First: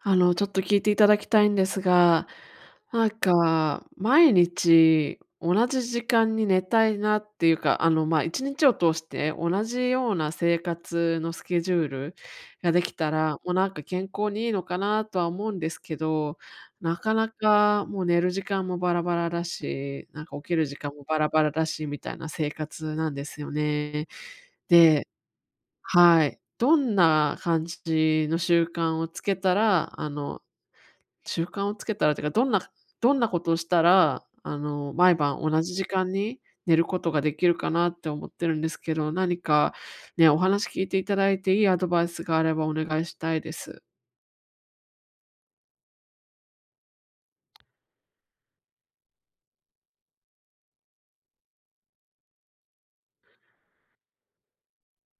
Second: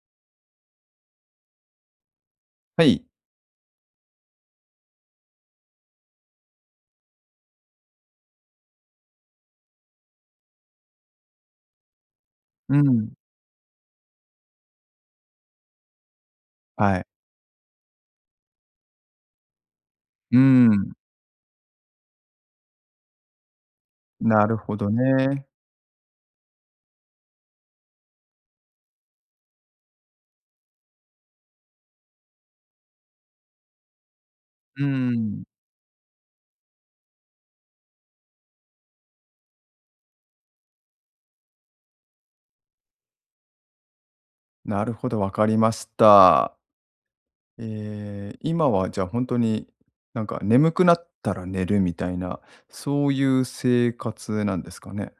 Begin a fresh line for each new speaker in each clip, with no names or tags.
ちょっと聞いていただきたいんですが、
はい。
なんか、毎日同じ時間に寝たいなっていうか、1日を通して同じような生活のスケジュールが
う
できた
ん。
ら、もうなんか健康にいいのかなとは思うんですけど、な
はい。
かなかもう寝る時間もバラバラだし、なん
う
か
ー
起きる時間
ん。
もバラバラだし、みたいな生活なんですよね。
なるほど
で、
ね。
はい。どんな感じの習慣をつけたら、習慣をつけたらっていうか、どんなことをしたら、
うー
毎晩
ん。
同じ時間に寝ることができるかなって思ってるんですけど、何かね、お話聞いていただいていいアドバイスがあればお願いしたいです。
なるほど、わかりました。ええ、今はじゃあ本当に、なんか眠くなったら寝るみたいな、そういう生活なんですかね？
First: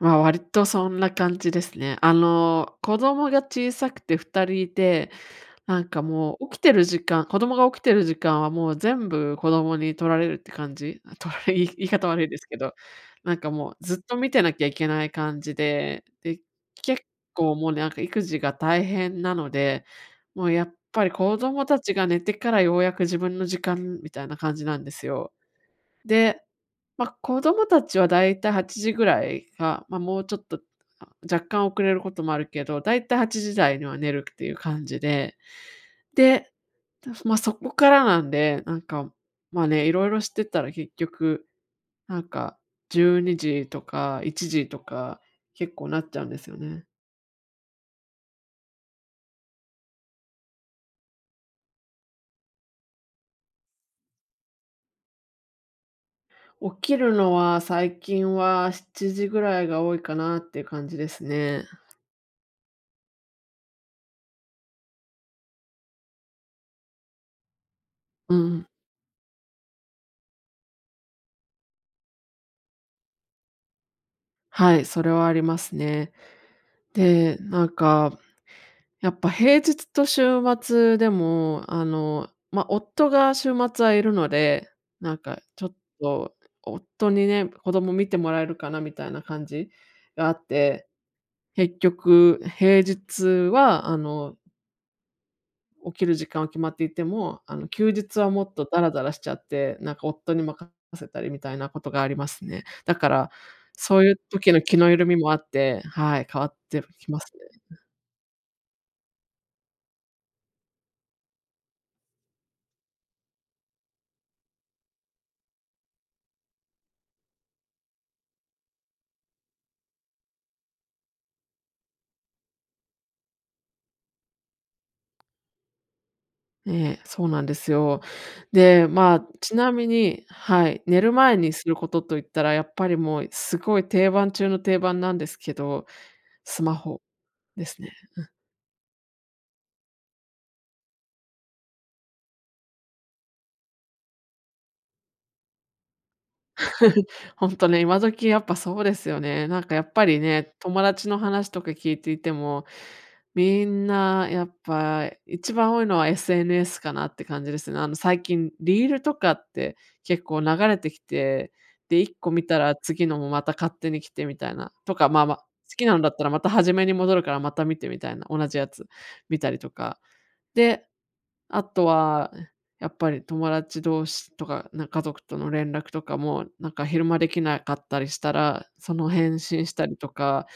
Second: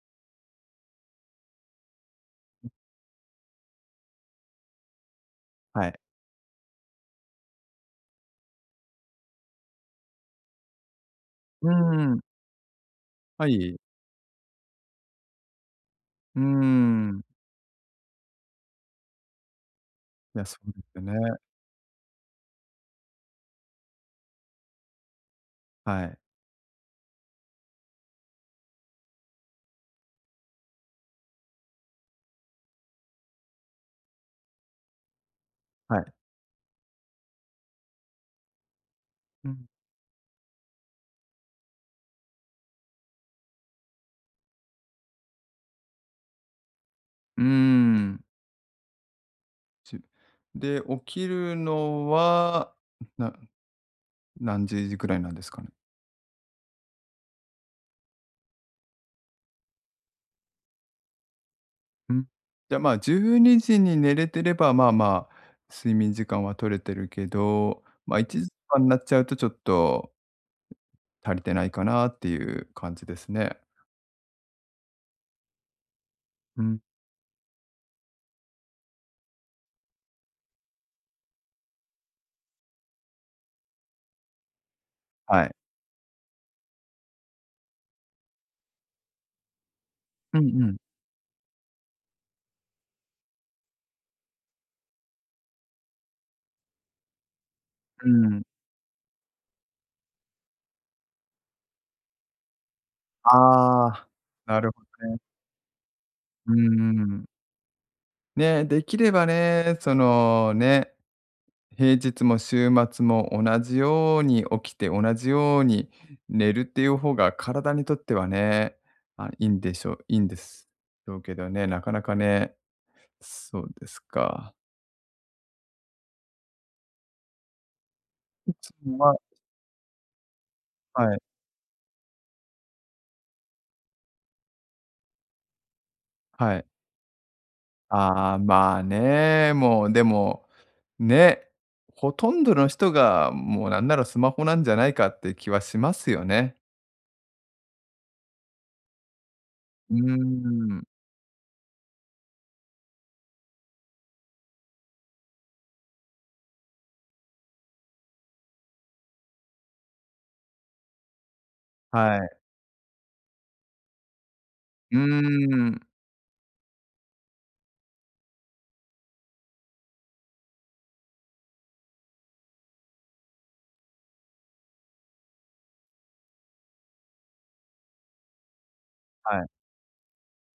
まあ、割とそんな感じですね。子供が小さくて2人いて、な
は
ん
い。
かもう起きてる時間子供が起きてる時間はもう全部子供に取られるって感じ。あ、取られ言い
う
言い方
ーん。
悪いですけど、なん
は
かも
い。
うずっと見てなきゃいけない感じで、で、
うー
結
ん。
構もうなんか育児が大変なので、
い
も
や、
う
そ
や
う
っ
ですよ
ぱり子
ね。
供たちが寝てからようやく自分の時間みたいな感じなんですよ。
はい。
で、まあ、子供たちはだいたい8時ぐらいが、まあ、もうちょっと、あ、若干遅れることもあるけど、だいたい8時台には寝るっていう感じで
はい。
で、まあ、そこからなんで、なんか、
う
ま
ん。
あね、いろいろしてたら結局、なんか12時とか1時とか、結構なっちゃうんですよね。
うーん。ちで、起きるのは、な何時ぐらいなんですかね？
起きるのは最近は7時ぐらいが多いかなっていう感じですね。
うん。じゃ、まあ、12時にじに寝れてれば、まあまあ、睡眠時間は取れてるけど、まあ、い
う
ちじ
ん。
かんになっちゃうとちょっと足りてないかなっていう感じですね。
はい、それはありますね。
うん。
で、なんかやっぱ平日と週末でも、夫が週末はいるので、なんか
はい。
ちょっと夫にね、子供見てもらえるかなみたいな感じがあ
う
っ
んうん。
て、結局平日は、起きる時間は決まっていても、休
う
日は
ん。
もっとダラダラしちゃって、なんか夫に任せたりみたいなことがありますね。だから、
あ
そう
あ、
いう時
な
の
る
気
ほ
の緩
ど
み
ね。
もあって、はい、変わ
う
って
んう
きま
ん。
す。
ね、できればね、そのね平日も週末も同じように起きて、同じように寝るっていう方が体にとってはね、あ、いいんですだけどね、なかなかね、そうですか。
ええ、そうなんですよ。で、ま
は
あ、ちなみにはい、寝る
はい、
前にすることと言ったら、やっぱりもうすごい定番中の定番なんですけど、
は
ス
い。
マホですね。
ああ、まあね、もうでも、ね、ほとんどの人がもうなんならスマホなんじゃないかって気はしますよね。
ほんとね、今時やっぱそうですよね。なんかやっ
うー
ぱりね、友
ん、
達の話とか聞いていても、みんなやっぱ一番多いのは SNS かなって感じですね。最近リールとかって結構流れてきて、で、一
は
個
い。
見たら次のもまた勝手に来てみたいな、と
うー
か、まあまあ、好
ん、
きなのだったらまた初めに戻るからまた見てみたいな、同じやつ見たりとか。で、あとは、やっぱり友達同士とか、なんか家族との連絡とかも、なんか昼間できなかったりしたら、その
は
返
い。
信したりとか、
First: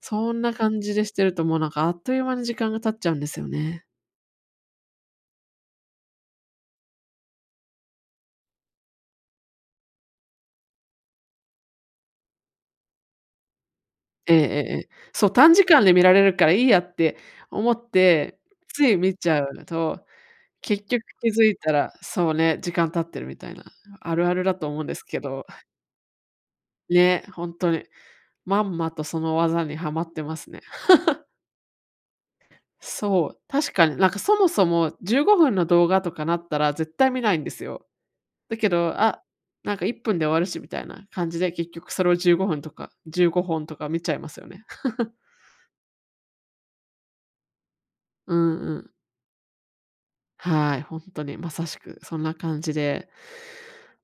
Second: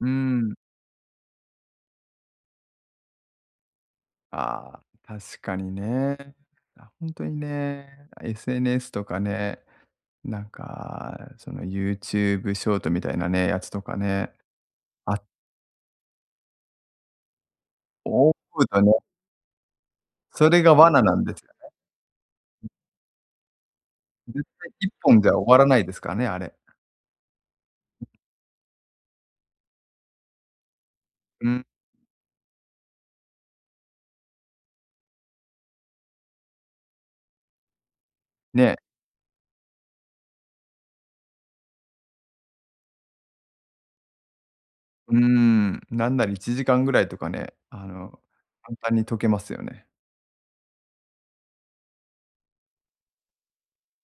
うー
そんな
ん。
感じでしてるともうなんかあっという間に時間が経っちゃうんですよね。
ああ、確かにね。あ、当にね、SNS とかね、なんか、その、YouTube ショートみたいなね、やつとかね、
ええええええ。
あ、
そう、短時間で見られるからいいやって思っ
思
て、
うと
つ
ね、
い見ちゃうと、
それが
結
罠
局
なん
気
で
づ
すよ。
いたら、そうね、時間経ってるみたいな、あるある
絶
だと
対
思うん
一
ですけ
本じゃ
ど、
終わらないですからね、あれ。
ね、本当に、まんまとその技にはまってますね。
うん、
そう、確かに、なんか、そもそも15分の動画とかなったら絶対見ないんですよ。だけ
ね、
ど、あ、なんか1分で終わるしみたいな感じで、結局それを15分とか15本とか見ちゃいますよね。
う ーん、なんなら1時間ぐらいとかね、あの、
うんう
簡
ん。
単に解けますよね。
はい、ほんとにまさしくそんな感じで。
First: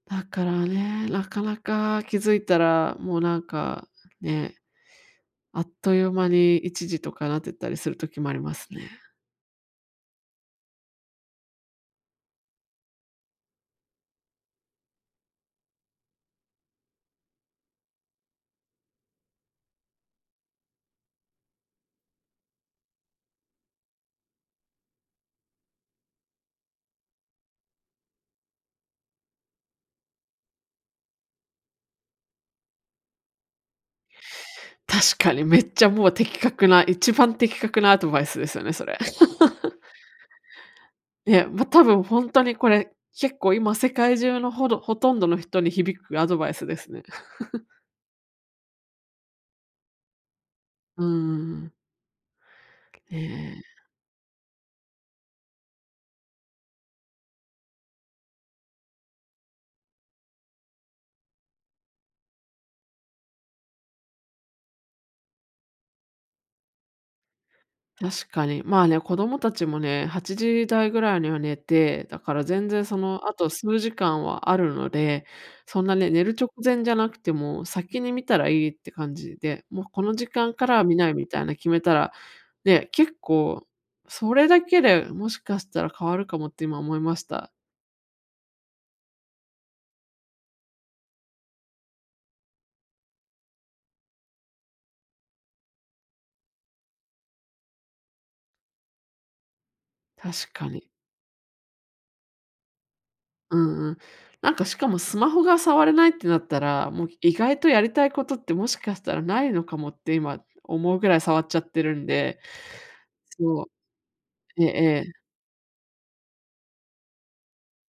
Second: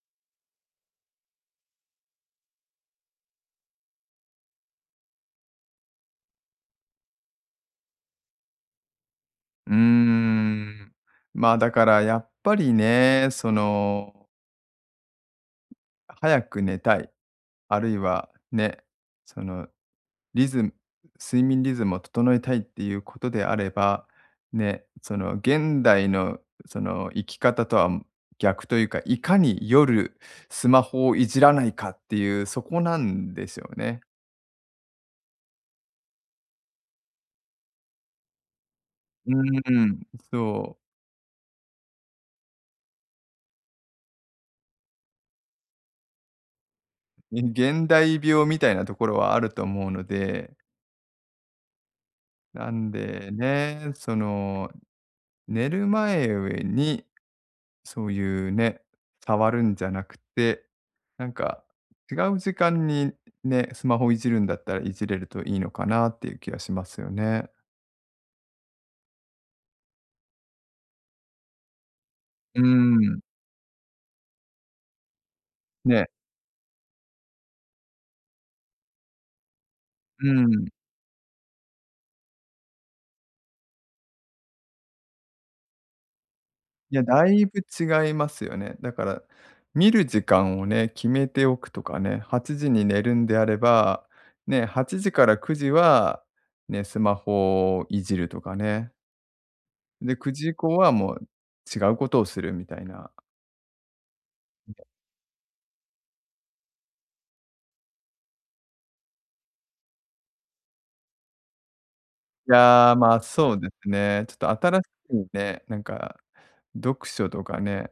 だからね、なかなか気づいたら、もうなんか、ね、あっという間に一時とかなってたりする時もありますね。
うーん。まあ、だからやっぱりね、その、早く寝たい、あるいはね、そのリズム睡眠リズムを整えたいっていうことであれば、ね、その現代のその生き方とは逆というか、いかに夜スマホをいじらないかっていう、そこなんですよね。
確かにめっちゃもう的確な、一番的確なアドバイスですよね、それ。
うーん。そ
いや、ま、多分ほんとにこれ、結構今世界中のほとんどの人に響くアドバイスですね。
う、ね現代病みたいなところはあると思うので、
うーん、
なん
え
で
え。
ね、その寝る前にそういうね、触るんじゃなくて、なんか違う時間にね、スマホいじるんだったらいじれるといいのかなっていう気がしますよね。
確かに。まあね、子供たちもね、8時台ぐらいには寝て、だから
うー
全然その、
ん。
あと数時間はあるので、そんな
ね。
ね、寝る直前じゃなくても、先に見たらいいって感じで、もうこの
う
時
ー
間か
ん。
らは見ないみたいな決めたら、ね、結構、それだけでもしかしたら変わるかもって今思
い
い
や、
まし
だい
た。
ぶ違いますよね。だから、見る時間をね、決めておくとかね、8時に寝るんであれば、ね、8時から9時は、ね、スマホをいじるとかね。で、9時
確
以
か
降
に。
はもう違うことをするみたいな。
うんうん。なんかしかもスマホが触れないってなったら、もう意外とやりたいことってもしかしたらないのかもって今思うぐらい触っちゃってるんで。
いやー、まあ、そう
そう。
ですね。ちょっ
え
と
え
新
え
し
え。
いね、なんか読書とかね、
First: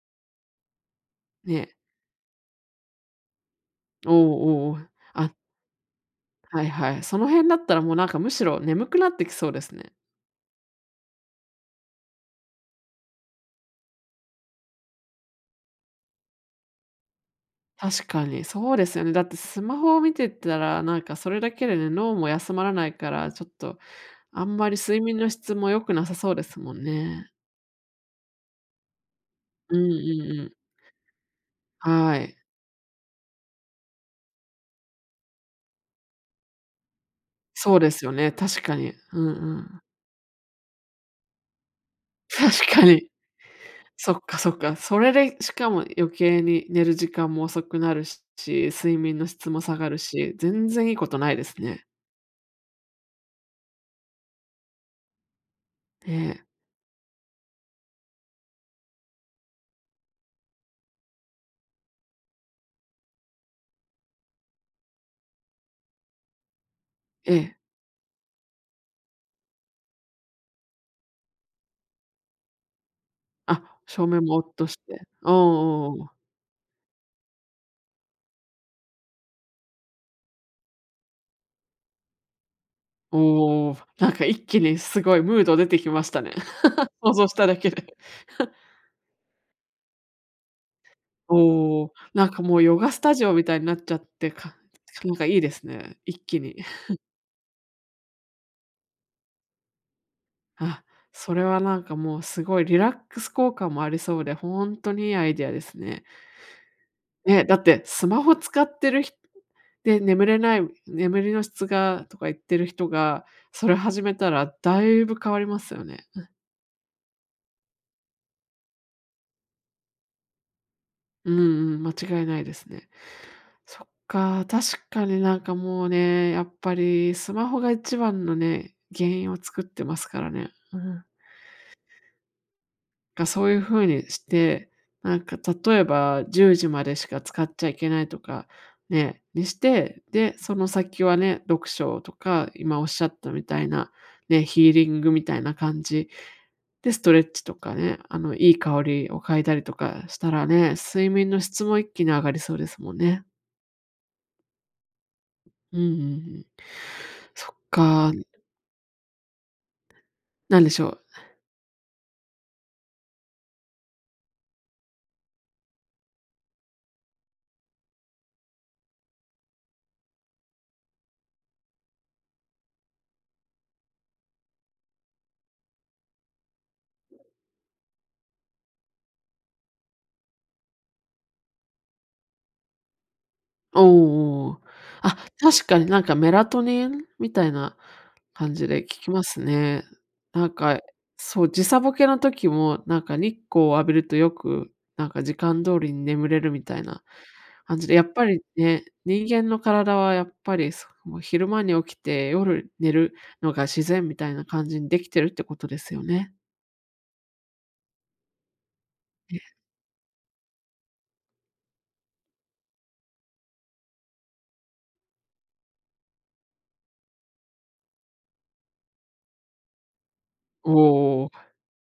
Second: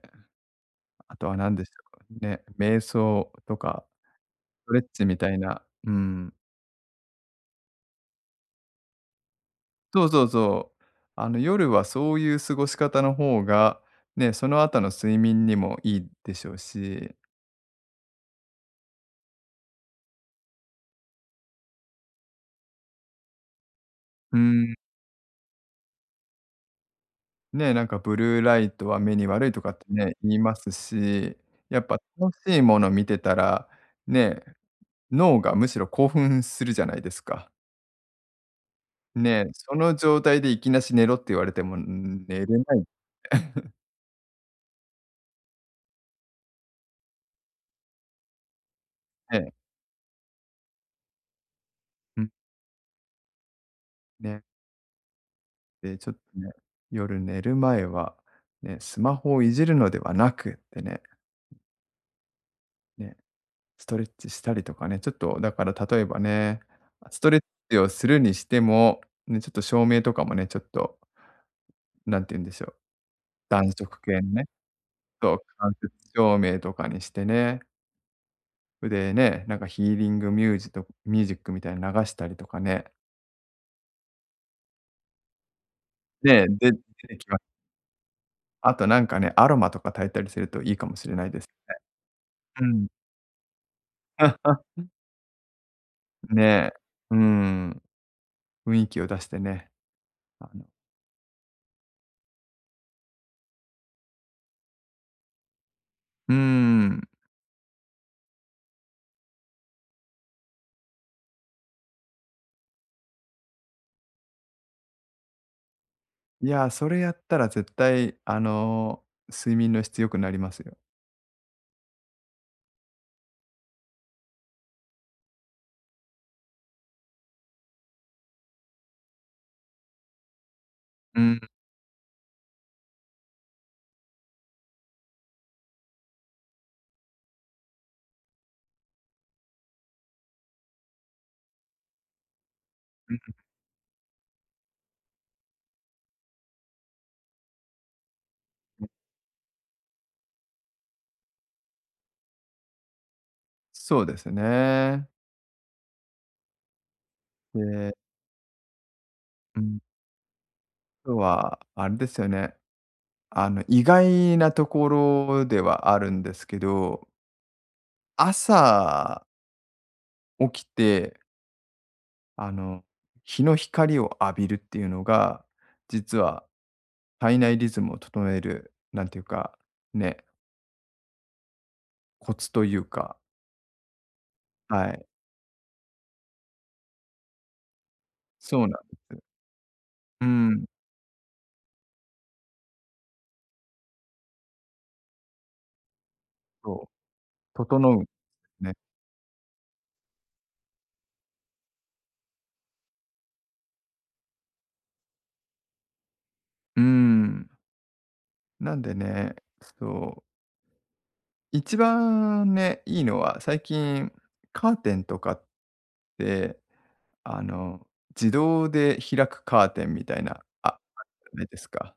あとは何でし
ね。
たかね、瞑想とか、
おう
ス
おう
ト
お
レッ
う
チみた
あ、
いな、うん。
はいはい。その辺だったらもうなんかむしろ眠くなってきそうですね。
そうそうそう。あの、夜はそういう過ごし方の方が、ね、その後の睡眠にもいいでしょうし、
確かに、そうですよね。だってスマホを見てたら、なんかそれだけでね、脳も休まらないから、ちょっと
う
あんま
ん、
り睡眠の質も良くなさそうですもんね。
ね、なんかブルーライトは目に悪いとか
う
っ
ん
て
うん
ね、言い
うん。
ますし、やっぱ
は
楽
い。
しいもの見てたら、ね、脳がむしろ興奮するじゃないですか。
そうですよね、確かに。うん
ね
う
え、そ
ん。
の状態でいきなし寝ろって言われても、寝れ
確
な
か
い。
に。そっかそっか。それで、しかも余計に寝る時間も遅くなるし、睡眠の
ね
質
え、
も下がるし、全然いいことないですね。
ん、ね、で、ちょ
え
っと
え、
ね、夜寝る前は、ね、スマホをいじるのではなくってね、ね、ストレッチしたりとかね、ちょっとだから例えばね、スト
え
レッ
え。
チをするにしても、ね、ちょっと照明とかもね、ちょっと、なんて言うんでしょう、
あ、
暖色
照
系の
明も
ね、
落として。お
そう、間
う
接
おうおう。
照明とかにしてね、でね、なんかヒーリングミュージックみたいに流したりとかね、
おお、なんか一気にすごいムード出てきましたね。
ね、で出
想
てき
像し
ま
た
す
だけで。
あとなんかね、アロマとか炊いたりするといいかもしれないです。
おお、なんかもう
う
ヨ
ん。
ガスタジオみたいになっちゃって、なんかいいですね、一気
ね
に。
え、うん、雰囲気を出してね。あの
あ、それはなんかもうすごいリラックス効果もありそうで、ほんとにいいアイデアですね。
うん、
ね、だってスマホ使ってる眠れない、眠りの質がとか言ってる人が、それ始めたらだいぶ変わりますよね。
いや、それやったら絶対、あの、睡眠の質良くなりますよ。
うんうん、間違いないですね。そっか、確かになんかもうね、やっぱりスマホが一番のね、原因を作ってますからね。うん。
うん、
そういう風にして、なんか例えば10時までしか使っちゃいけないとか、ね、にして、で、その先はね、読書とか、今おっしゃ
う
った
ん
みたいな、ね、ヒーリングみたいな感じで、ストレッチとかね、いい香
うん。
りを嗅いだりとかしたらね、睡眠の質も一気に上がりそうですもんね。
そうですね。
うんうんうん。そっ
で、
か、
うん、
なんでしょう。
あとはあれですよね、あの、意外なところではあるんですけど、朝起きて、あの、日の光を浴びるっていうのが、実は体内リズムを整える、なんていうか、ね、コツというか、
おお
はい。
あ、確かになんかメラトニンみたいな感
そうな
じ
んで
で聞き
す。
ますね。
う
なん
ん、
か、そう、時差ボケの時も、なんか日光を浴びるとよく、なんか時間通りに眠れるみたい
そう、
な感じ
整
で、
うん
や
で
っぱり
すね。
ね、人間の体はやっぱり、もう昼間に起きて夜寝るのが自然みたいな感じにできてるってことですよね。
うん。なんでね、
ね
そう、一番ね、いいのは、最近カーテンとかって、あの、自動で開くカーテンみたいな、
お
あ、
お
ないですか。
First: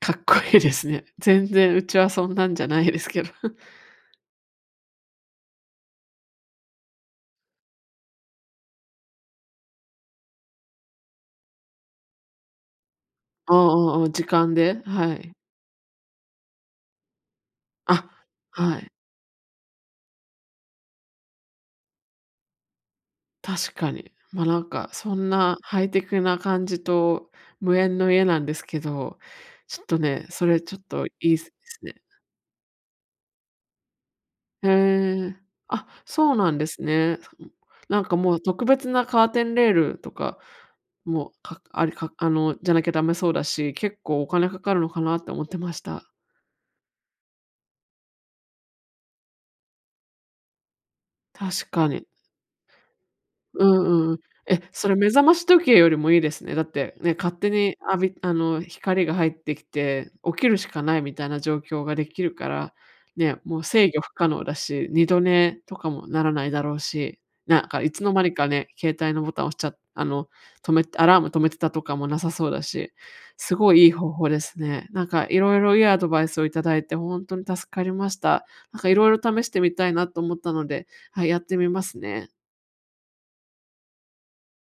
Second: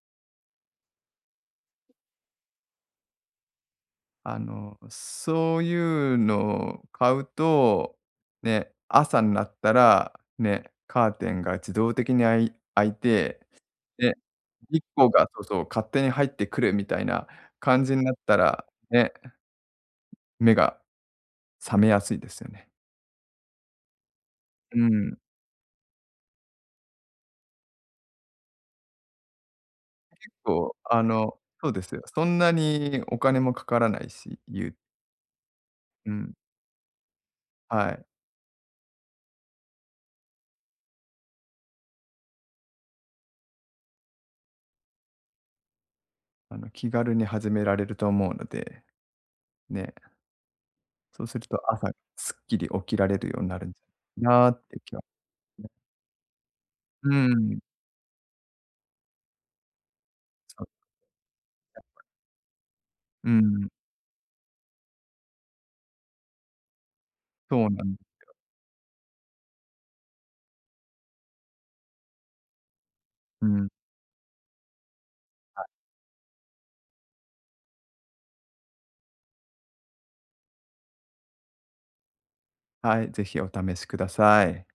かっこいいですね。全然うちはそんなんじゃないですけど。
あの、そういうのを買うと、ね、朝になったら、ね、カーテンが自動的に開いて、
おうんうんうん、
で、
時間で、
日光
は
が
い。
そうそう、勝手に入ってくるみたいな感じに
あ、
なったら、
はい、
ね、目が覚めやすいですよね。
確かに。ま、なん
う
かそ
ん。
んなハイテクな感じと無縁の家なんですけど、ちょっとね、それ
そ
ちょ
う、
っ
あ
とい
の、
いすで
そうで
す
すよ。
ね。
そんなにお金もかからないし、
へえ。あ、
う
そ
ん、
うなんですね。うん、
は
な
い。
んかもう特別なカーテンレールとか、もう、かありかあの、じゃなきゃダメそうだし、結構お金かかるのかなって思ってました。
あの、気軽に始められると思うので、ね。そうすると
確か
朝
に。
すっきり起きられるようにな
う
るんじ
んうん。
ゃないかな
え、
っていう
そ
気
れ
は
目覚まし時
ね。
計よりもいいですね。だって
う
ね、勝手
ん、
に浴びあの、光が入ってきて、起きる
そ
し
う、
かないみたいな状況ができるから、
う
ね、もう
ん、
制御不可能だし、二度寝とかもならないだろうし、
そ
なん
うな
かい
んで
つの
す
間にかね、携帯のボタン押しちゃあの、アラーム止めてたとかもなさそうだし、
う
す
ん、
ごいいい方法ですね。なんか色々いいアドバイスをいただいてほんとに助かりました。なんか色々試してみたいなと思ったので、はい、やってみますね。
はい、ぜひお試しください。